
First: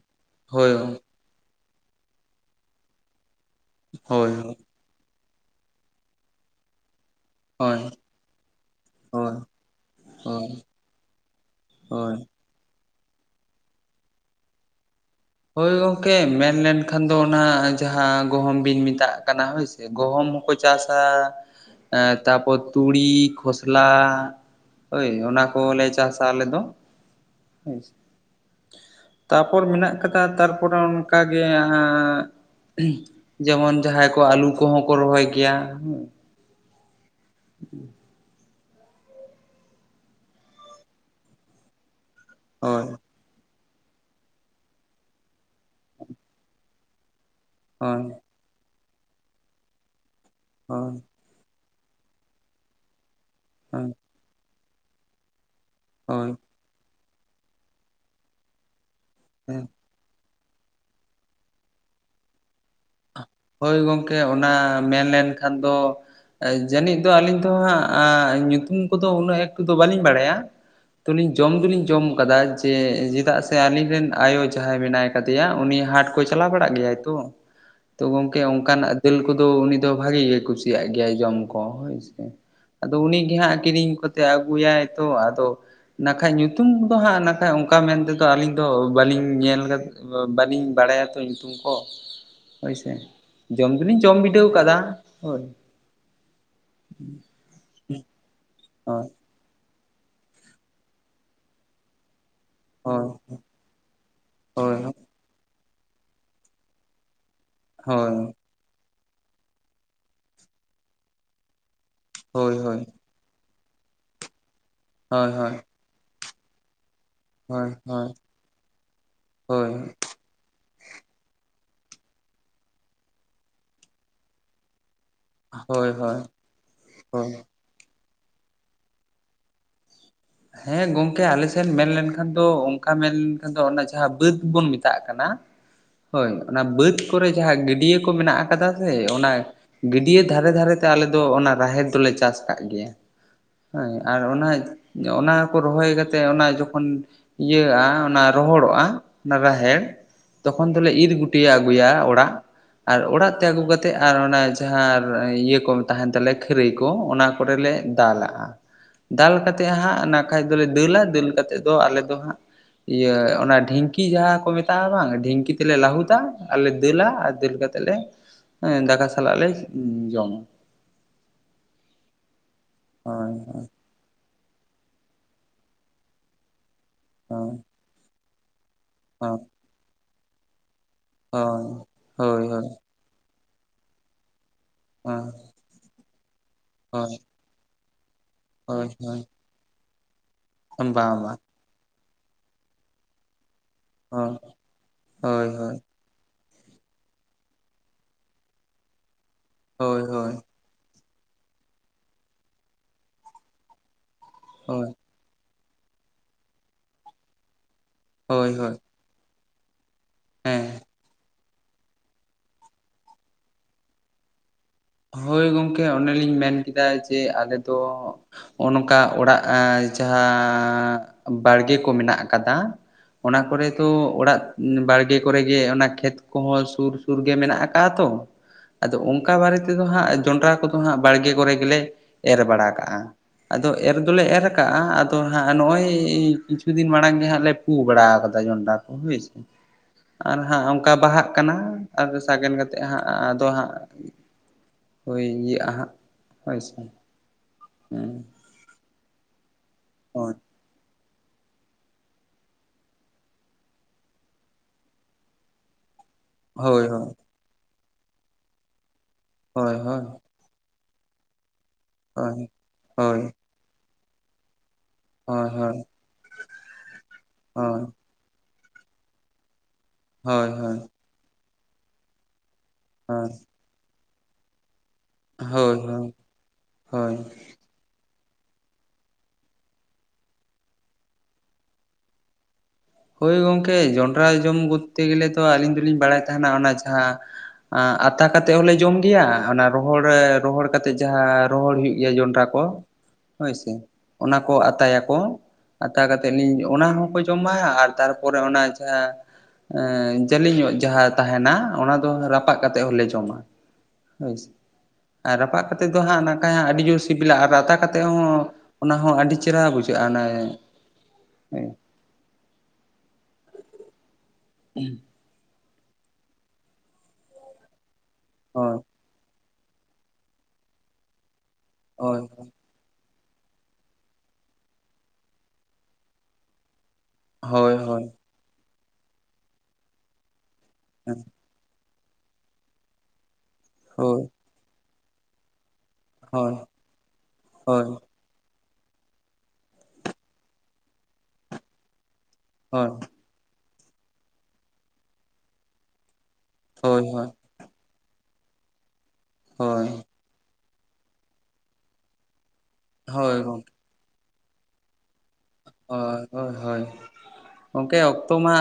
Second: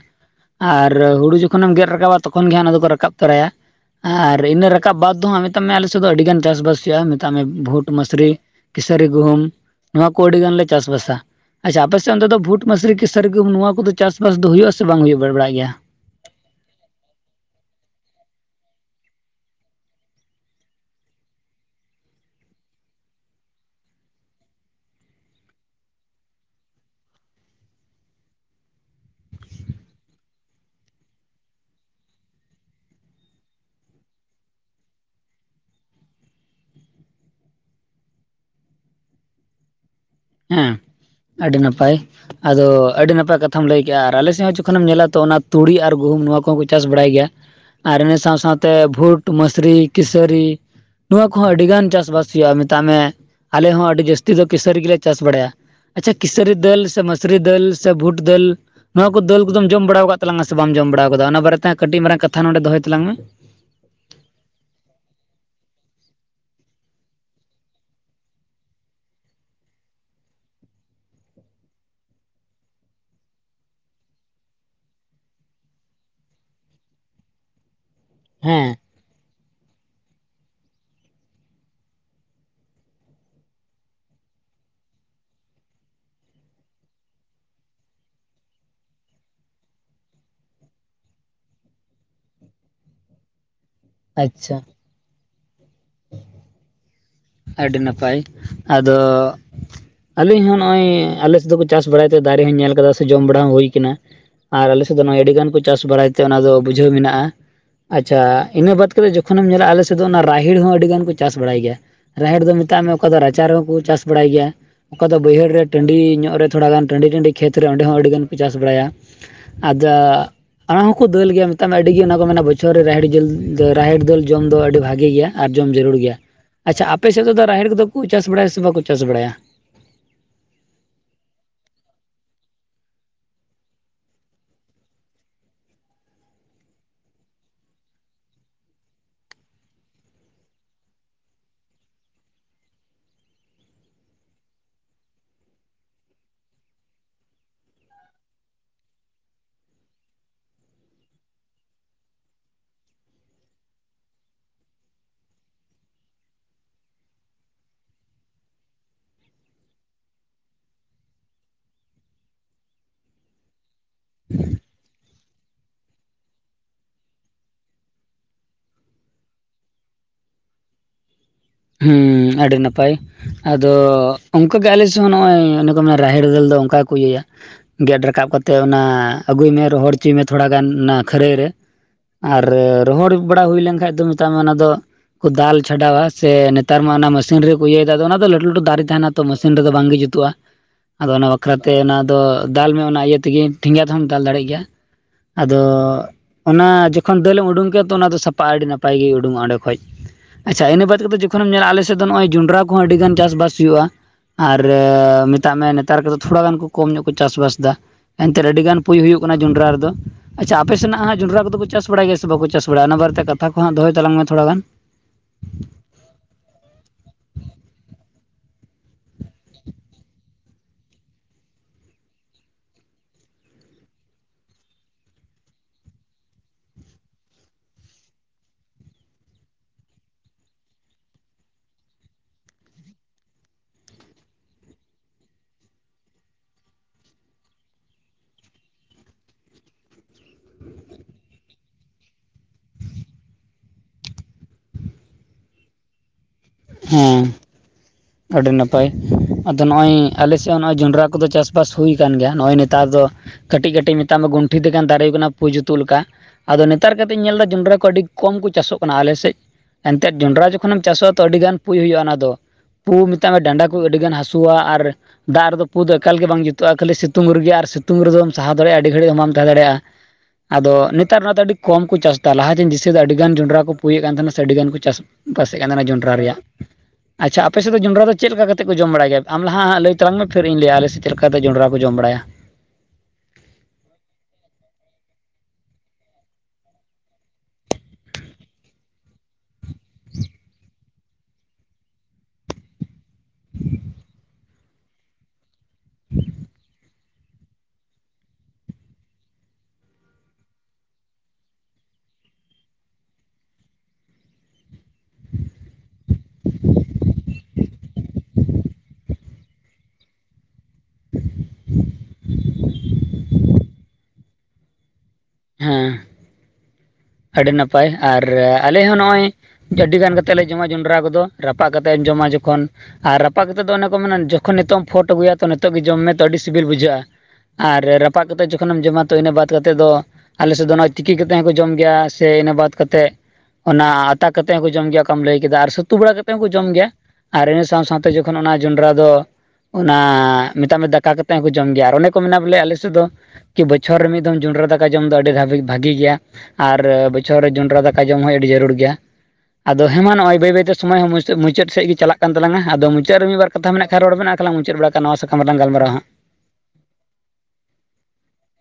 ᱦᱳᱭ ᱾ᱟᱨ ᱦᱳᱭ ᱦᱩᱲᱩ ᱡᱚᱠᱷᱚᱱᱮᱢ ᱜᱮᱫ ᱨᱟᱠᱟᱵᱟ ᱛᱚᱠᱷᱚᱱ ᱜᱮ ᱦᱟᱸᱜ ᱚᱱᱟ ᱫᱚᱠᱚ ᱨᱟᱠᱟᱵ ᱛᱚᱨᱟᱭᱟ ᱾ ᱦᱳᱭ ᱟᱨ ᱤᱱᱟᱹ ᱨᱟᱠᱟᱵ ᱵᱟᱫ ᱫᱚ ᱦᱟᱸᱜ ᱢᱮᱛᱟᱜ ᱢᱮᱭᱟ ᱟᱞᱮ ᱥᱮᱫ ᱫᱚ ᱟᱹᱰᱤ ᱜᱟᱱ ᱪᱟᱥᱵᱟᱥ ᱦᱩᱭᱩᱜᱼᱟ ᱾ ᱢᱮᱛᱟᱜ ᱢᱮ ᱵᱷᱩᱴ ᱦᱳᱭ ᱢᱟᱥᱨᱤ ᱠᱤᱥᱟᱹᱨᱤ ᱦᱳᱭ ᱜᱩᱦᱩᱢ ᱱᱚᱣᱟ ᱠᱚ ᱟᱹᱰᱤ ᱜᱟᱱᱞᱮ ᱪᱟᱥᱵᱟᱥᱼᱟ ᱾ ᱟᱪᱪᱷᱟ ᱟᱯᱮ ᱥᱮᱫ ᱚᱱᱛᱮ ᱦᱳᱭ ᱫᱚ ᱵᱷᱩᱴ ᱢᱟᱥᱨᱤ ᱠᱤᱥᱟᱹᱨᱤ ᱱᱚᱣᱟ ᱠᱚᱫᱚ ᱪᱟᱥᱵᱟᱥ ᱫᱚ ᱦᱩᱭᱩᱜ-ᱟ ᱥᱮ ᱵᱟᱝ ᱦᱩᱭ ᱵᱟᱲᱟᱜ ᱜᱮᱭᱟ? ᱜᱠᱮ ᱢᱮᱱ ᱢᱮᱱᱠᱷᱟᱱ ᱫᱚ ᱚᱱᱟ ᱡᱟᱦᱟᱸ ᱜᱚᱦᱚᱢ ᱵᱤᱱ ᱢᱮᱛᱟᱜ ᱠᱟᱱᱟ, ᱦᱳᱭ ᱥᱮ ᱜᱚᱦᱩᱢ ᱦᱚᱸᱠᱚ ᱪᱟᱥᱼᱟ, ᱛᱟᱨᱯᱚᱨ ᱛᱩᱲᱤ ᱠᱷᱚᱥᱞᱟ ᱦᱳᱭ ᱚᱱᱟ ᱠᱚᱞᱮ ᱪᱟᱥᱟ ᱟᱞᱮ ᱫᱚ ᱦᱳᱭ ᱥᱮ ᱾ ᱛᱟᱯᱚᱨ ᱢᱮᱱᱟᱜ ᱠᱟᱫᱟ ᱛᱟᱨᱯᱚᱨᱮ ᱚᱱᱠᱟᱜᱮ ᱦᱟᱸᱜ ᱡᱮᱢᱚᱱ ᱡᱟᱦᱟᱸᱭ ᱠᱚ ᱟᱹᱞᱩ ᱠᱚᱦᱚᱸ ᱠᱚ ᱨᱚᱦᱚᱭ ᱜᱮᱭᱟ ᱾ [INAUDIBLE] ᱦᱮᱸ ᱟᱹᱰᱤ ᱱᱟᱯᱟᱭ, ᱟᱫᱚ ᱦᱳᱭ ᱟᱹᱰᱤ ᱱᱟᱯᱟᱭ ᱠᱟᱼᱼ ᱠᱟᱛᱷᱟᱢ ᱞᱟᱹᱭ ᱠᱮᱜᱼᱟ ᱟᱨ ᱟᱞᱮ ᱥᱮᱫ ᱦᱚᱸ ᱡᱚᱠᱷᱚᱱᱮᱢ ᱧᱮᱞᱟ ᱛᱚ ᱛᱩᱲᱤ ᱟᱨ ᱜᱩᱦᱩᱢ ᱱᱚᱣᱟ ᱠᱚᱦᱚᱸ ᱠᱚ ᱪᱟᱥ ᱵᱟᱲᱟᱭ ᱜᱮᱭᱟ ᱾ ᱟᱨ ᱦᱳᱭ ᱤᱱᱟᱹ ᱥᱟᱶ ᱥᱟᱶᱛᱮ ᱵᱷᱩᱴ ᱢᱟᱥᱨᱤ ᱠᱤᱥᱟᱹᱨᱤᱼᱼ ᱚ ᱱᱚᱣᱟ ᱠᱚᱦᱚᱸ ᱟᱹᱰᱤ ᱜᱟᱱ ᱪᱟᱥᱼᱵᱟᱥ ᱦᱩᱭᱩᱜᱼᱟ ᱢᱮᱛᱟᱜ ᱢᱮ, ᱟᱞᱮ ᱦᱚᱸ ᱦᱳᱭ ᱟᱹᱰᱤ ᱡᱟᱹᱥᱛᱤ ᱫᱚ ᱠᱤᱥᱟᱹᱨᱤ ᱜᱮᱞᱮ ᱪᱟᱥ ᱵᱟᱲᱟᱭᱟ ᱾ ᱟᱪᱪᱷᱟ ᱦᱳᱭ ᱠᱤᱥᱟᱹᱨᱤ ᱫᱟᱹᱞ ᱥᱮ ᱢᱟᱥᱨᱤ ᱫᱟᱹᱞ ᱥᱮ ᱵᱷᱩᱴ ᱫᱟᱹᱞ ᱱᱚᱣᱟ ᱠᱚ ᱫᱟᱹᱞ ᱠᱚᱫᱚᱢ ᱡᱚᱢ ᱵᱟᱲᱟᱣ ᱟᱠᱟ ᱛᱟᱞᱟᱝᱟ ᱥᱮ ᱵᱟᱢ ᱡᱚᱢ ᱵᱟᱲᱟ ᱟᱠᱟᱫᱟ ᱚᱱᱟ ᱵᱟᱨᱮᱛᱮ ᱠᱟᱹᱴᱤᱡ ᱢᱟᱨᱟᱝ ᱠᱟᱛᱷᱟ ᱱᱚᱰᱮ ᱫᱚᱦᱚᱭ ᱛᱟᱞᱟᱝ ᱢᱮ ᱾ ᱦᱚᱭ ᱜᱚᱝᱠᱮ ᱚᱱᱟ ᱢᱮᱱ ᱞᱮᱱᱠᱷᱟᱱ ᱫᱚ ᱡᱟᱹᱱᱤᱡ ᱫᱚ ᱟᱹᱞᱤᱧ ᱫᱚ ᱦᱟᱸᱜ ᱧᱩᱛᱩᱢ ᱠᱚᱫᱚ ᱩᱱᱟᱹᱜ ᱮᱠᱴᱩ ᱫᱚ ᱵᱟᱹᱞᱤᱧ ᱵᱟᱲᱟᱭᱟ ᱾ ᱛᱚᱞᱤᱧ ᱡᱚᱢ ᱫᱚᱞᱤᱧ ᱡᱚᱢ ᱟᱠᱟᱫᱟ ᱡᱮ ᱪᱮᱫᱟᱜ ᱥᱮ ᱟᱞᱤᱧ ᱨᱮᱱ ᱟᱭᱳ ᱡᱟᱦᱟᱸᱭ ᱢᱮᱱᱟᱭ ᱠᱟᱫᱮᱭᱟ ᱩᱱᱤ ᱦᱟᱴ ᱠᱚᱭ ᱪᱟᱞᱟᱣ ᱵᱟᱲᱟᱜ ᱜᱮᱭᱟ ᱛᱚ ᱛᱚ ᱜᱚᱝᱠᱮ ᱦᱮᱸ ᱚᱱᱠᱟᱱᱟᱜ ᱫᱟᱹᱞ ᱠᱚᱫᱚ ᱩᱱᱤ ᱫᱚ ᱵᱷᱟᱜᱤ ᱜᱮᱭ ᱠᱩᱥᱤᱭᱟᱜ ᱜᱮᱭᱟ ᱡᱚᱢ ᱠᱚ ᱦᱚᱭ ᱥᱮ ᱾ ᱟᱫᱚ ᱩᱱᱤᱜᱮ ᱦᱟᱸᱜ ᱠᱤᱨᱤᱧ ᱠᱚᱛᱮ ᱟᱹᱜᱩᱭᱟᱭ ᱛᱚ ᱟᱫᱚ ᱱᱟᱠᱷᱟᱡ ᱧᱩᱛᱩᱢ ᱫᱚ ᱦᱟᱸᱜ ᱱᱟᱠᱷᱟᱡ ᱚᱱᱠᱟ ᱢᱮᱱᱛᱮᱫᱚ ᱟᱹᱞᱤᱧ ᱫᱚ ᱵᱟᱹᱞᱤᱧ ᱧᱮᱞ ᱟᱠᱟᱫ ᱵᱟᱹᱞᱤᱧ ᱵᱟᱲᱟᱭᱟ ᱛᱚ ᱧᱩᱛᱩᱢ ᱠᱚ ᱦᱳᱭ ᱥᱮ ᱡᱚᱢ ᱫᱚᱞᱤᱧ ᱡᱚᱢ ᱵᱤᱰᱟᱹᱣ ᱟᱪᱪᱷᱟ ᱟᱠᱟᱫᱟ ᱦᱳᱭ ᱟᱹᱰᱤ ᱱᱟᱯᱟᱭ ᱟᱫᱚ ᱦᱳᱭ ᱟᱞᱤᱧ ᱦᱚᱸ ᱱᱚᱜᱼᱚᱭ ᱟᱞᱮ ᱥᱮᱫ ᱫᱚ ᱠᱚ ᱪᱟᱥ ᱵᱟᱲᱟᱭ ᱛᱮ ᱫᱟᱨᱮ ᱦᱚᱸ ᱧᱮᱞ ᱥᱮ ᱦᱳᱭ ᱡᱚᱢ ᱵᱟᱲᱟ ᱦᱚᱸ ᱦᱩᱭ ᱟᱠᱟᱱᱟ, ᱟᱨ ᱦᱳᱭ ᱟᱞᱮ ᱥᱮᱫ ᱫᱚ ᱱᱚᱜᱼᱚᱭ ᱟᱹᱰᱤ ᱜᱟᱱ ᱠᱚ ᱪᱟᱥ ᱵᱟᱲᱟᱭ ᱛᱮ ᱚᱱᱟᱫᱚ ᱵᱩᱡᱷᱟᱹᱣ ᱢᱮᱱᱟᱜᱼᱟ ᱾ ᱟᱪᱪᱷᱟ ᱤᱱᱟᱹ ᱵᱟᱫ ᱠᱟᱛᱮ ᱡᱚᱠᱷᱚᱱᱮᱢ ᱧᱮᱞᱟ ᱟᱞᱮ ᱥᱮᱫ ᱫᱚ ᱚᱱᱟ ᱨᱟᱦᱮᱲ ᱦᱚᱸ ᱟᱹᱰᱤ ᱜᱟᱱ ᱠᱚ ᱪᱟᱥ ᱵᱟᱲᱟᱭ ᱜᱮᱭᱟ, ᱨᱟᱦᱮᱲ ᱫᱚ ᱦᱳᱭ ᱦᱳᱭ ᱦᱳᱭ ᱢᱮᱛᱟᱜ ᱢᱮ ᱚᱠᱟ ᱫᱚ ᱨᱟᱪᱟ ᱨᱮᱦᱚᱸ ᱠᱚ ᱪᱟᱥ ᱵᱟᱲᱟᱭ ᱜᱮᱭᱟ, ᱚᱠᱟ ᱫᱚ ᱦᱳᱭ ᱵᱟᱹᱭᱦᱟᱹᱲ ᱦᱳᱭ ᱨᱮ ᱴᱟᱺᱰᱤ ᱧᱚᱜ ᱨᱮ ᱛᱷᱚᱲᱟ ᱜᱟᱱ ᱴᱟᱺᱰᱤ ᱴᱟᱺᱰᱤ ᱠᱷᱮᱛ ᱨᱮ ᱦᱳᱭ ᱚᱸᱰᱮ ᱦᱚᱸ ᱦᱳᱭ ᱟᱹᱰᱤ ᱜᱟᱱ ᱠᱚ ᱪᱟᱥ ᱵᱟᱲᱟᱭᱟ ᱾ ᱦᱳᱭ ᱟᱫᱚ ᱟᱲᱟᱸᱜ ᱦᱚᱸᱠᱚ ᱫᱟᱹᱞ ᱜᱮᱭᱟ ᱢᱮᱛᱟᱜ ᱢᱮ ᱟᱹᱰᱤ ᱜᱮ ᱚᱱᱟ ᱠᱚ ᱢᱮᱱᱟ ᱵᱚᱪᱷᱚᱨ ᱨᱮ ᱨᱟᱦᱮᱲ ᱡᱮᱹᱞ ᱨᱟᱦᱮᱲ ᱫᱟᱹᱞ ᱡᱚᱢ ᱫᱚ ᱟᱹᱰᱤ ᱵᱷᱟᱜᱤ ᱜᱮᱭᱟ ᱾ ᱟᱨ ᱡᱚᱢ ᱦᱳᱭ ᱡᱟᱹᱨᱩᱲ ᱜᱮᱭᱟ ᱦᱳᱭ ᱟᱪᱪᱷᱟ ᱟᱯᱮ ᱥᱮᱫ ᱦᱳᱭ ᱫᱚ ᱨᱟᱦᱮᱲ ᱠᱚᱫᱚ ᱠᱚ ᱪᱟᱥ ᱵᱟᱲᱟᱭᱟ ᱥᱮ ᱵᱟᱠᱚ ᱪᱟᱥ ᱵᱟᱲᱟᱭᱟ? ᱦᱮᱸ ᱜᱚᱝᱠᱮ ᱟᱞᱮ ᱥᱮᱱ ᱢᱮᱱ ᱞᱮᱠᱷᱟᱱ ᱫᱚ ᱚᱱᱠᱟ ᱢᱮᱱ ᱞᱮᱱᱠᱷᱟᱱ ᱫᱚ ᱚᱱᱟ ᱡᱟᱦᱟᱸ ᱵᱟᱹᱫ ᱵᱚᱱ ᱢᱮᱛᱟᱜ ᱠᱟᱱᱟ᱾ ᱦᱳᱭ ᱚᱱᱟ ᱵᱟᱹᱫᱽ ᱠᱚᱨᱮ ᱡᱟᱦᱟᱸ ᱜᱟᱹᱰᱤᱭᱟᱹ ᱠᱚ ᱢᱮᱱᱟᱜ ᱟᱠᱟᱫᱟ ᱥᱮ ᱚᱱᱟᱼᱼ ᱜᱟᱹᱰᱤᱭᱟᱹ ᱫᱷᱟᱨᱮ ᱫᱷᱟᱨᱮ ᱛᱮ ᱟᱞᱮ ᱫᱚ ᱚᱱᱟ ᱨᱟᱦᱮᱲ ᱫᱚᱞᱮ ᱪᱟᱥ ᱟᱠᱟᱫ ᱜᱮᱭᱟ᱾ ᱦᱮᱸ ᱟᱨ ᱚᱱᱟ ᱚᱱᱟ ᱠᱚ ᱨᱚᱦᱚᱭ ᱠᱟᱛᱮᱫ ᱚᱱᱟ ᱡᱚᱠᱷᱚᱱᱼᱼ ᱤᱭᱟᱹᱜᱼᱟ ᱚᱱᱟ ᱨᱚᱦᱚᱲᱚᱜᱼᱟ ᱚᱱᱟ ᱨᱟᱦᱮᱲᱼᱼ ᱛᱚᱠᱷᱚᱱ ᱫᱚᱞᱮ ᱤᱨ ᱜᱩᱴᱭᱟᱹ ᱟᱹᱜᱩᱭᱟ ᱚᱲᱟᱜ ᱟᱨ ᱚᱲᱟᱜ ᱛᱮ ᱟᱹᱜᱩ ᱠᱟᱛᱮᱫ ᱟᱨ ᱚᱱᱟ ᱡᱟᱦᱟᱸ ᱤᱭᱟᱹ ᱠᱚ ᱛᱟᱦᱮᱱ ᱛᱟᱞᱮᱭᱟ ᱠᱷᱟᱹᱨᱟᱹᱭ ᱠᱚ ᱚᱱᱟᱼᱼ ᱠᱚᱨᱮ ᱞᱮ ᱫᱟᱞᱟᱜᱼᱟ ᱫᱟᱞ ᱠᱟᱛᱮᱼᱼ ᱛᱮ ᱦᱟᱸᱜ ᱱᱟᱠᱷᱟᱡ ᱫᱚᱞᱮ ᱫᱟᱹᱞᱟ ᱫᱟᱹᱞ ᱠᱟᱛᱮᱫ ᱫᱚ ᱟᱞᱮ ᱫᱚ ᱦᱟᱸᱜᱼᱼ ᱤᱭᱟᱹ ᱚᱱᱟ ᱰᱷᱤᱝᱠᱤ ᱡᱟᱦᱟᱸ ᱠᱚ ᱢᱮᱛᱟᱜᱼᱟ ᱵᱟᱝ ᱰᱷᱤᱝᱠᱤ ᱛᱮᱞᱮ ᱞᱟᱹᱟᱦᱩᱫᱟ ᱟᱨ ᱞᱮ ᱫᱟᱹᱞᱟ ᱟᱨ ᱫᱟᱹᱞ ᱠᱟᱼᱼ ᱛᱮᱫ ᱞᱮ ᱫᱟᱠᱟ ᱥᱟᱞᱟᱜ ᱞᱮ ᱡᱚᱢᱟ ᱦᱩᱸ ᱟᱹᱰᱤ ᱱᱟᱯᱟᱭ ᱦᱳᱭ ᱦᱳᱭ ᱟᱫᱚᱼᱼ ᱚᱱᱠᱟ ᱜᱮ ᱟᱞᱮᱥᱮᱫ ᱦᱚᱸ ᱱᱚᱜᱼᱚᱭ ᱚᱱᱮ ᱠᱚ ᱢᱮ ᱨᱟᱦᱮᱲ ᱫᱟᱹᱞ ᱫᱚ ᱚᱱᱠᱟ ᱜᱮᱠᱚ ᱤᱭᱟᱹᱭᱟ ᱦᱳᱭ ᱜᱮᱫ ᱨᱟᱠᱟᱵ ᱠᱟᱛᱮ ᱚᱱᱟᱼᱼ ᱦᱳᱭ ᱟᱹᱜᱩᱭ ᱢᱮ ᱨᱚᱦᱚᱲ ᱦᱚᱪᱚᱭ ᱢᱮ ᱛᱷᱚᱲᱟ ᱜᱟᱱ ᱠᱷᱟᱹᱨᱟᱹᱭ ᱨᱮ ᱦᱳᱭ ᱟᱨᱼᱼ ᱦᱳᱭ ᱦᱳᱭ ᱨᱚᱦᱚᱲ ᱵᱟᱲᱟ ᱦᱩᱭ ᱞᱮᱱᱠᱷᱟᱱ ᱫᱚ ᱢᱮᱛᱟᱜ ᱢᱮ ᱚᱱᱟ ᱫᱚ ᱦᱳᱭ ᱫᱟᱞ ᱪᱷᱟᱰᱟᱣᱟ ᱥᱮ ᱱᱮᱛᱟᱨ ᱢᱟ ᱚᱱᱟᱼᱼ ᱦᱳᱭ ᱢᱮᱥᱤᱱ ᱨᱮᱠᱚ ᱤᱭᱟᱹᱭᱫᱟ ᱟᱫᱚ ᱚᱱᱟᱫᱚ ᱞᱟᱹᱴᱩ ᱞᱟᱹᱴᱩ ᱫᱟᱨᱮ ᱦᱳᱭ ᱛᱟᱦᱮᱱᱟ ᱛᱚ ᱦᱳᱭ ᱢᱮᱥᱤᱱ ᱨᱮᱫᱚ ᱵᱟᱝ ᱜᱮ ᱡᱩᱛᱩᱜᱼᱟ ᱵᱟᱝ ᱟᱫᱚ ᱚᱱᱟ ᱵᱟᱝ ᱵᱟᱠᱷᱨᱟᱼᱼ ᱛᱮ ᱚᱱᱟ ᱫᱚ ᱫᱟᱞ ᱢᱮ ᱚᱱᱟ ᱤᱭᱟᱹ ᱛᱮᱜᱮ ᱴᱷᱮᱸᱜᱟ ᱛᱮᱦᱚᱢ ᱫᱟᱞ ᱦᱳᱭ ᱫᱟᱲᱮᱜ ᱜᱮᱭᱟ ᱦᱳᱭ ᱟᱫᱚ ᱦᱳᱭ ᱚᱱᱟ ᱡᱚᱠᱷᱚᱱ ᱫᱟᱹᱞᱮᱢ ᱩᱰᱩᱠ ᱠᱮᱫᱮᱜᱼᱟ ᱛᱚ ᱚᱱᱟ ᱫᱚ ᱥᱟᱯᱟᱜᱼᱟ ᱟᱹᱰᱤ ᱱᱟᱯᱟᱭ ᱜᱮ ᱩᱰᱩᱝᱚᱜᱼᱟ ᱚᱸᱰᱮ ᱠᱷᱚᱡ ᱦᱳᱭ ᱦᱳᱭ ᱟᱪᱪᱷᱟ ᱤᱱᱟᱹ ᱵᱟᱛᱼᱼ ᱠᱟᱛᱮ ᱡᱚᱠᱷᱚᱱᱮᱢ ᱧᱮᱞᱟ ᱟᱞᱮ ᱥᱮᱫ ᱫᱚ ᱱᱚᱜᱼᱚᱭ ᱡᱚᱸᱰᱨᱟ ᱠᱚ ᱟᱹᱰᱤ ᱜᱟᱱ ᱪᱟᱥᱵᱟᱥ ᱦᱩᱭᱩᱜᱼᱟ ᱟᱨ ᱦᱳᱭ ᱢᱮᱛᱟᱜ ᱢᱮ ᱱᱮᱛᱟᱨ ᱠᱚᱫᱚ ᱛᱷᱚᱲᱟ ᱜᱟᱱ ᱠᱚ ᱠᱚᱢ ᱧᱚᱜ ᱠᱚ ᱪᱟᱥ ᱵᱟᱥ ᱮᱫᱟ ᱮᱱᱛᱮ ᱦᱳᱭ ᱟᱹᱰᱤ ᱦᱳᱭ ᱜᱟᱱ ᱯᱳᱭ ᱦᱩᱭᱩᱜ ᱠᱟᱱᱟ ᱡᱚᱸᱰᱨᱟ ᱨᱮᱫᱚ ᱟᱪᱪᱷᱟ ᱦᱮᱸ ᱟᱯᱮ ᱥᱮᱫᱼᱼ ᱥᱮᱱᱟᱜᱟᱜ ᱡᱚᱸᱰᱨᱟ ᱠᱚᱫᱚ ᱪᱟᱥ ᱵᱟᱲᱟᱭ ᱜᱮᱭᱟ ᱥᱮ ᱵᱟᱠᱚ ᱪᱟᱥ ᱵᱟᱲᱟᱭᱟ ᱚᱱᱟ ᱵᱟᱨᱮ ᱛᱮ ᱠᱟᱛᱷᱟ ᱠᱚ ᱦᱟᱸᱜ ᱫᱚᱦᱚᱭ ᱛᱟᱝ ᱢᱮ ᱛᱷᱚᱲᱟ ᱜᱟᱱ? ᱦᱳᱭ ᱜᱚᱢᱠᱮ ᱚᱱᱮ ᱞᱤᱧ ᱢᱮᱱ ᱠᱮᱫᱟ ᱡᱮ ᱟᱞᱮ ᱫᱚᱼᱼ ᱱᱚᱜ-ᱚ ᱱᱚᱝᱠᱟ ᱚᱲᱟᱜ ᱡᱟᱦᱟᱸ ᱵᱟᱲᱜᱮ ᱠᱚ ᱢᱮᱱᱟᱜ ᱟᱠᱟᱫᱟ᱾ ᱚᱱᱟ ᱠᱚᱨᱮ ᱫᱚ ᱚᱲᱟᱜ ᱵᱟᱲᱜᱮ ᱠᱚᱨᱮ ᱜᱮ ᱚᱱᱟ ᱠᱷᱮᱛ ᱠᱚᱦᱚᱸ ᱥᱩᱨᱼᱼ ᱥᱩᱨ ᱜᱮ ᱢᱮᱱᱟᱜ ᱟᱠᱟᱜᱼᱟ ᱛᱚ ᱟᱫᱚ ᱚᱱᱠᱟ ᱵᱟᱨᱮᱛᱮ ᱟᱞᱮ ᱫᱚ ᱦᱟᱸᱜ ᱡᱚᱸᱰᱨᱟ ᱠᱚᱫᱚ ᱦᱟᱸᱜ ᱵᱟᱲᱜᱮ ᱠᱚᱨᱮ ᱜᱮᱞᱮ ᱮᱨ ᱵᱟᱲᱟ ᱠᱟᱜ-ᱟ᱾ ᱟᱫᱚ ᱮᱨ ᱫᱚᱞᱮ ᱮᱨ ᱟᱠᱟᱜᱼᱟ ᱟᱫᱚ ᱦᱟᱸᱜ ᱱᱚᱜ-ᱚᱭ ᱠᱤᱪᱷᱩ ᱫᱤᱱ ᱢᱟᱲᱟᱝ ᱜᱮ ᱦᱟᱸᱜ ᱞᱮᱼᱼ ᱯᱩ ᱵᱟᱲᱟ ᱟᱠᱟᱫᱟ ᱡᱚᱸᱰᱨᱟ ᱠᱚ᱾ ᱟᱨ ᱦᱟᱸᱜ ᱚᱱᱠᱟ ᱵᱟᱦᱟᱜ ᱠᱟᱱᱟ ᱟᱨ ᱥᱟᱜᱮᱱ ᱠᱟᱛᱮ ᱦᱟᱸᱜ ᱟᱫᱚ ᱦᱟᱸᱜ᱾ ᱦᱳᱭ ᱤᱭᱟᱹᱜᱼᱟ ᱦᱟᱸᱜ ᱦᱳᱭ ᱥᱮ, ᱦᱮᱸ᱾ ᱦᱩᱸ᱾ ᱟᱹᱰᱤ ᱱᱟᱯᱟᱭ ᱟᱫᱚ ᱱᱚᱜᱼᱚᱭ ᱦᱳᱭ ᱟᱞᱮ ᱥᱮᱫ ᱦᱚᱸ ᱱᱚᱜᱼᱚᱭ ᱡᱚᱸᱰᱨᱟ ᱠᱚᱫᱚ ᱪᱟᱥᱼᱼ ᱪᱟᱥ ᱵᱟᱥ ᱦᱩᱭ ᱟᱠᱟᱱ ᱜᱮᱭᱟ ᱱᱚᱜ-ᱚᱭ ᱱᱮᱛᱟᱨ ᱫᱚ ᱠᱟᱹᱴᱤᱡ ᱠᱟᱹᱴᱤᱡ ᱢᱮᱛᱟᱢ ᱢᱮ ᱜᱚᱱᱴᱷᱮ ᱞᱮᱠᱟᱱ ᱫᱟᱨᱮ ᱠᱟᱱᱟ ᱯᱩ ᱡᱩᱛᱩᱜ ᱞᱮᱠᱟ᱾ ᱟᱫᱚ ᱦᱳᱭ ᱱᱮᱛᱟᱨ ᱦᱳᱭ ᱠᱟᱹᱴᱤᱡ ᱤᱧ ᱧᱮᱞ ᱮᱫᱟ ᱡᱚᱸᱰᱨᱟ ᱠᱚ ᱟᱹᱰᱤ ᱠᱚᱢ ᱠᱚ ᱪᱟᱥᱚᱜ ᱠᱟᱱᱟ ᱟᱞᱮ ᱥᱮᱫ ᱦᱳᱭ ᱦᱳᱭ ᱮᱱᱛᱮᱫ ᱡᱚᱸᱰᱨᱟ ᱡᱚᱠᱷᱚᱱ ᱮᱢ ᱪᱟᱥᱚᱜ-ᱟ ᱛᱚ ᱟᱹᱰᱤ ᱜᱟᱱ ᱯᱩᱭ ᱦᱩᱭᱩᱜ-ᱟ ᱚᱱᱟ ᱫᱚ ᱦᱳᱭ ᱯᱩ ᱦᱳᱭ ᱢᱮᱛᱟᱜ ᱢᱮ ᱰᱟᱸᱰᱟ ᱠᱚ ᱟᱹᱰᱤ ᱜᱟᱱ ᱦᱟᱹᱥᱩᱣᱟ ᱟᱨᱼᱼ ᱦᱳᱭ ᱫᱟᱜ ᱨᱮ ᱫᱚ ᱦᱳᱭ ᱯᱩ ᱫᱚ ᱮᱠᱟᱞ ᱜᱮ ᱵᱟᱝ ᱡᱩᱛᱩᱜᱼᱟ ᱠᱷᱟᱹᱞᱤ ᱥᱤᱛᱩᱝ ᱨᱮᱜᱮ ᱟᱨ ᱥᱤᱛᱩᱝ ᱨᱮᱫᱚᱼᱼ ᱥᱟᱦᱟᱣ ᱫᱟᱲᱮᱭᱟᱜ-ᱟ ᱟᱹᱰᱤ ᱜᱷᱟᱹᱲᱤᱡ ᱦᱚᱸ ᱵᱟᱢ ᱛᱟᱦᱮᱸ ᱫᱟᱲᱮᱭᱟᱜᱼᱟ ᱦᱳᱭ ᱦᱳᱭ ᱦᱳᱭ ᱟᱫᱚ ᱱᱮᱛᱟᱨ ᱚᱱᱟ ᱛᱮ ᱟᱹᱰᱤ ᱠᱚᱢ ᱠᱚ ᱪᱟᱥ ᱮᱫᱟ ᱞᱟᱦᱟ ᱡᱟᱧ ᱫᱤᱥᱟᱹ ᱭᱮᱫᱟ ᱟᱹᱰᱤ ᱜᱟᱱ ᱡᱚᱸᱰᱨᱟ ᱠᱚ ᱯᱩᱭᱮᱫ ᱠᱟᱱ ᱛᱟᱦᱮᱱᱟ ᱥᱮ ᱟᱹᱰᱤ ᱜᱟᱱ ᱠᱚ ᱪᱟᱥ ᱦᱳᱭ ᱵᱟᱥᱮᱫ ᱠᱟᱱ ᱦᱳᱭ ᱛᱟᱦᱮᱱᱟ ᱦᱳᱭ ᱡᱚᱸᱰᱨᱟ ᱨᱮᱭᱟᱜ᱾ ᱦᱳᱭ ᱟᱪᱪᱷᱟ ᱟᱯᱮ ᱥᱮᱫ ᱡᱚᱸᱰᱨᱟ ᱫᱚ ᱪᱮᱫ ᱞᱮᱠᱟ ᱠᱟᱛᱮ ᱠᱚ ᱡᱚᱢ ᱵᱟᱲᱟᱭ ᱜᱮᱭᱟ? ᱟᱢ ᱞᱟᱦᱟᱜ ᱦᱟᱸᱜ ᱞᱟᱹᱭ ᱛᱟᱞᱟᱝ ᱢᱮ ᱯᱷᱤᱨ ᱤᱧ ᱞᱟᱹᱭᱟ ᱟᱞᱮ ᱥᱮᱫ ᱪᱮᱫ ᱞᱮᱠᱟ ᱠᱟᱛᱮ ᱡᱚᱸᱰᱨᱟ ᱠᱚ ᱡᱚᱢ ᱵᱟᱲᱟᱭᱟ ᱦᱳᱭ ᱜᱚᱢᱠᱮ ᱡᱚᱸᱰᱨᱟ ᱡᱚᱢ ᱠᱚᱨᱛᱮ ᱜᱮᱞᱮ ᱫᱚ ᱟᱹᱞᱤᱧ ᱫᱚᱞᱤᱧ ᱵᱟᱲᱟᱭ ᱛᱟᱦᱮᱸᱱᱟ ᱚᱱᱟ ᱡᱟᱦᱟᱸ ᱟᱛᱟ ᱠᱟᱛᱮ ᱦᱚᱸᱞᱮ ᱡᱚᱢ ᱜᱮᱭᱟ ᱚᱱᱟ ᱨᱚᱦᱚᱲ ᱨᱚᱦᱚᱲ ᱠᱟᱛᱮ ᱡᱟᱦᱟᱸ ᱨᱚᱦᱚᱲ ᱦᱩᱭᱩᱜ ᱜᱮᱭᱟ ᱡᱚᱸᱰᱨᱟ ᱠᱚ ᱦᱳᱭ ᱥᱮ ᱚᱱᱟ ᱠᱚ ᱟᱛᱟᱭᱟ ᱠᱚ᱾ ᱟᱛᱟ ᱠᱟᱛᱮ ᱞᱤᱧ ᱚᱱᱟ ᱦᱚᱸᱠᱚ ᱡᱚᱢᱟ ᱟᱨ ᱛᱟᱨᱯᱚᱨᱮ ᱚᱱᱟ ᱡᱟᱦᱟᱸᱼᱼ ᱮᱸ ᱡᱟᱹᱞᱤᱧ ᱧᱚᱜ ᱡᱟᱦᱟᱸ ᱛᱟᱦᱮᱱᱟ ᱚᱱᱟ ᱫᱚ ᱨᱟᱯᱟᱜ ᱠᱟᱛᱮ ᱦᱚᱸᱞᱮ ᱡᱚᱢᱟ᱾ ᱦᱳᱭ ᱥᱮ ᱟᱨ ᱨᱟᱯᱟᱜ ᱠᱟᱛᱮ ᱫᱚ ᱦᱟᱸᱜ ᱱᱟᱝᱠᱟᱭ ᱦᱟᱸᱜ ᱟᱹᱰᱤ ᱡᱳᱨ ᱥᱤᱵᱤᱞᱟ ᱟᱨ ᱟᱛᱟ ᱠᱟᱛᱮ ᱦᱚᱸᱼᱼ ᱚᱱᱟ ᱦᱚᱸ ᱟᱹᱰᱤ ᱪᱮᱦᱨᱟ ᱵᱩᱡᱷᱟᱹᱜ-ᱟ ᱚᱱᱟ ᱦᱮᱸ ᱦᱮᱸ ᱦᱮᱸ᱾ ᱟᱹᱰᱤ ᱱᱟᱯᱟᱭ ᱟᱨ ᱟᱞᱮ ᱦᱚᱸ ᱱᱚᱜ-ᱚᱭ ᱡᱟᱹᱰᱤ ᱜᱟᱱ ᱠᱟᱛᱮ ᱞᱮ ᱡᱚᱢᱟ ᱡᱚᱸᱰᱨᱟ ᱠᱚᱫᱚ ᱨᱟᱯᱟᱜ ᱠᱟᱛᱮ ᱦᱳᱭ ᱡᱚᱢᱟ ᱡᱚᱠᱷᱚᱱ ᱟᱨ ᱨᱟᱯᱟᱜ ᱠᱟᱛᱮ ᱫᱚ ᱚᱱᱮ ᱠᱚ ᱢᱮᱱᱟ ᱡᱚᱠᱷᱚᱱ ᱱᱤᱛᱚᱜ ᱮᱢ ᱯᱷᱳᱴ ᱟᱹᱜᱩᱭᱟ ᱛᱚ ᱱᱤᱛᱚᱜ ᱜᱮ ᱡᱚᱢ ᱢᱮ ᱛᱚ ᱟᱹᱰᱤ ᱥᱤᱵᱤᱞ ᱵᱩᱡᱷᱟᱹᱜ-ᱟ ᱦᱳᱭ ᱟᱨ ᱦᱳᱭ ᱨᱟᱯᱟᱜ ᱠᱟᱛᱮ ᱡᱚᱠᱷᱚᱱ ᱮᱢ ᱡᱚᱢᱟ ᱛᱚ ᱤᱱᱟᱹ ᱵᱟᱫ ᱠᱟᱛᱮ ᱫᱚ ᱟᱞᱮ ᱥᱮᱫ ᱫᱚ ᱱᱚᱜ-ᱚᱭ ᱛᱤᱠᱤ ᱠᱟᱛᱮ ᱦᱚᱸᱠᱚ ᱡᱚᱢ ᱜᱮᱭᱟ ᱥᱮ ᱤᱱᱟᱹ ᱵᱟᱫ ᱠᱟᱛᱮ ᱚᱱᱟ ᱦᱳᱭ ᱟᱛᱟ ᱠᱟᱛᱮ ᱦᱚᱸ ᱠᱚ ᱡᱚᱢ ᱜᱮᱭᱟ ᱚᱠᱚᱢ ᱞᱟᱹᱭ ᱠᱮᱫᱟ ᱟᱨ ᱩᱛᱩ ᱵᱟᱲᱟ ᱠᱟᱛᱮ ᱦᱚᱸ ᱠᱚ ᱦᱳᱭ ᱡᱚᱢ ᱜᱮᱭᱟ ᱟᱨ ᱤᱱᱟᱹ ᱥᱟᱶ ᱦᱳᱭ ᱥᱟᱶᱛᱮ ᱡ ᱚᱱᱟ ᱡᱚᱸᱰᱨᱟ ᱫᱚ ᱚᱱᱟ ᱢᱮᱛᱟᱜ ᱢᱮ ᱫᱟᱠᱟ ᱠᱟᱛᱮ ᱦᱚᱸᱠᱚ ᱡᱚᱢ ᱜᱮᱭᱟ ᱟᱨ ᱚᱱᱮ ᱠᱚ ᱢᱮᱱᱟ ᱵᱚᱞᱮ ᱟᱞᱮ ᱥᱮᱫ ᱦᱳᱭ ᱫᱚ ᱠᱤ ᱵᱚᱪᱷᱚᱨ ᱨᱮ ᱢᱤᱫ ᱫᱷᱟᱣ ᱡᱚᱸᱰᱨᱟ ᱫᱟᱠᱟ ᱡᱚᱢ ᱫᱚ ᱟᱹᱰᱤ ᱫᱷᱟᱵᱤ ᱵᱷᱟᱜᱤ ᱜᱮᱭᱟ ᱟᱨ ᱦᱳᱭ ᱦᱳᱭ ᱵᱚᱪᱷᱚᱨ ᱨᱮ ᱡᱚᱸᱰᱨᱟ ᱫᱟᱠᱟ ᱡᱚᱢ ᱦᱚ ᱟᱹᱰᱤ ᱡᱟᱹᱨᱩᱲ ᱜᱮᱭᱟ ᱦᱳᱭ ᱟᱫᱚ ᱦᱳᱭ ᱦᱳᱭ ᱦᱮᱸᱢᱟ ᱱᱚᱜ-ᱚᱭ ᱵᱟᱹᱭ ᱵᱟᱹᱭᱛᱮ ᱥᱚᱢᱚᱭ ᱦᱚᱸ ᱢᱩ ᱛᱚ ᱢᱩᱪᱟᱹᱫ ᱥᱮᱫ ᱜᱮ ᱪᱟᱞᱟᱜ ᱠᱟᱱ ᱛᱟᱞᱟᱝ-ᱟ ᱟᱫᱚ ᱢᱩᱪᱟᱹᱫ ᱥᱮᱫ ᱜᱮ ᱦᱳᱭ ᱪᱟᱞᱟᱜ ᱠᱟᱱ ᱛᱟᱞᱟᱝᱟ ᱟᱫᱚ ᱢᱩᱪᱟᱹᱫ ᱨᱮ ᱢᱤᱫ ᱵᱟᱨ ᱠᱟᱛᱷᱟ ᱢᱮᱱᱟᱜ ᱠᱷᱟᱱ ᱨᱚᱲ ᱵᱮᱱ ᱟᱨ ᱠᱷᱟᱱ ᱞᱟᱝ ᱢᱩᱪᱟᱹᱫ ᱵᱟᱲᱟ ᱠᱟᱜ-ᱟ ᱱᱚᱣᱟ ᱥᱟᱠᱟᱢ ᱨᱮ ᱞᱟᱝ ᱜᱟᱞᱢᱟᱨᱟᱣᱟ ᱦᱟᱸᱜ ᱦᱚᱭ ᱦᱚᱭ ᱜᱚᱢᱠᱮ ᱚᱠᱛᱚ ᱢᱟ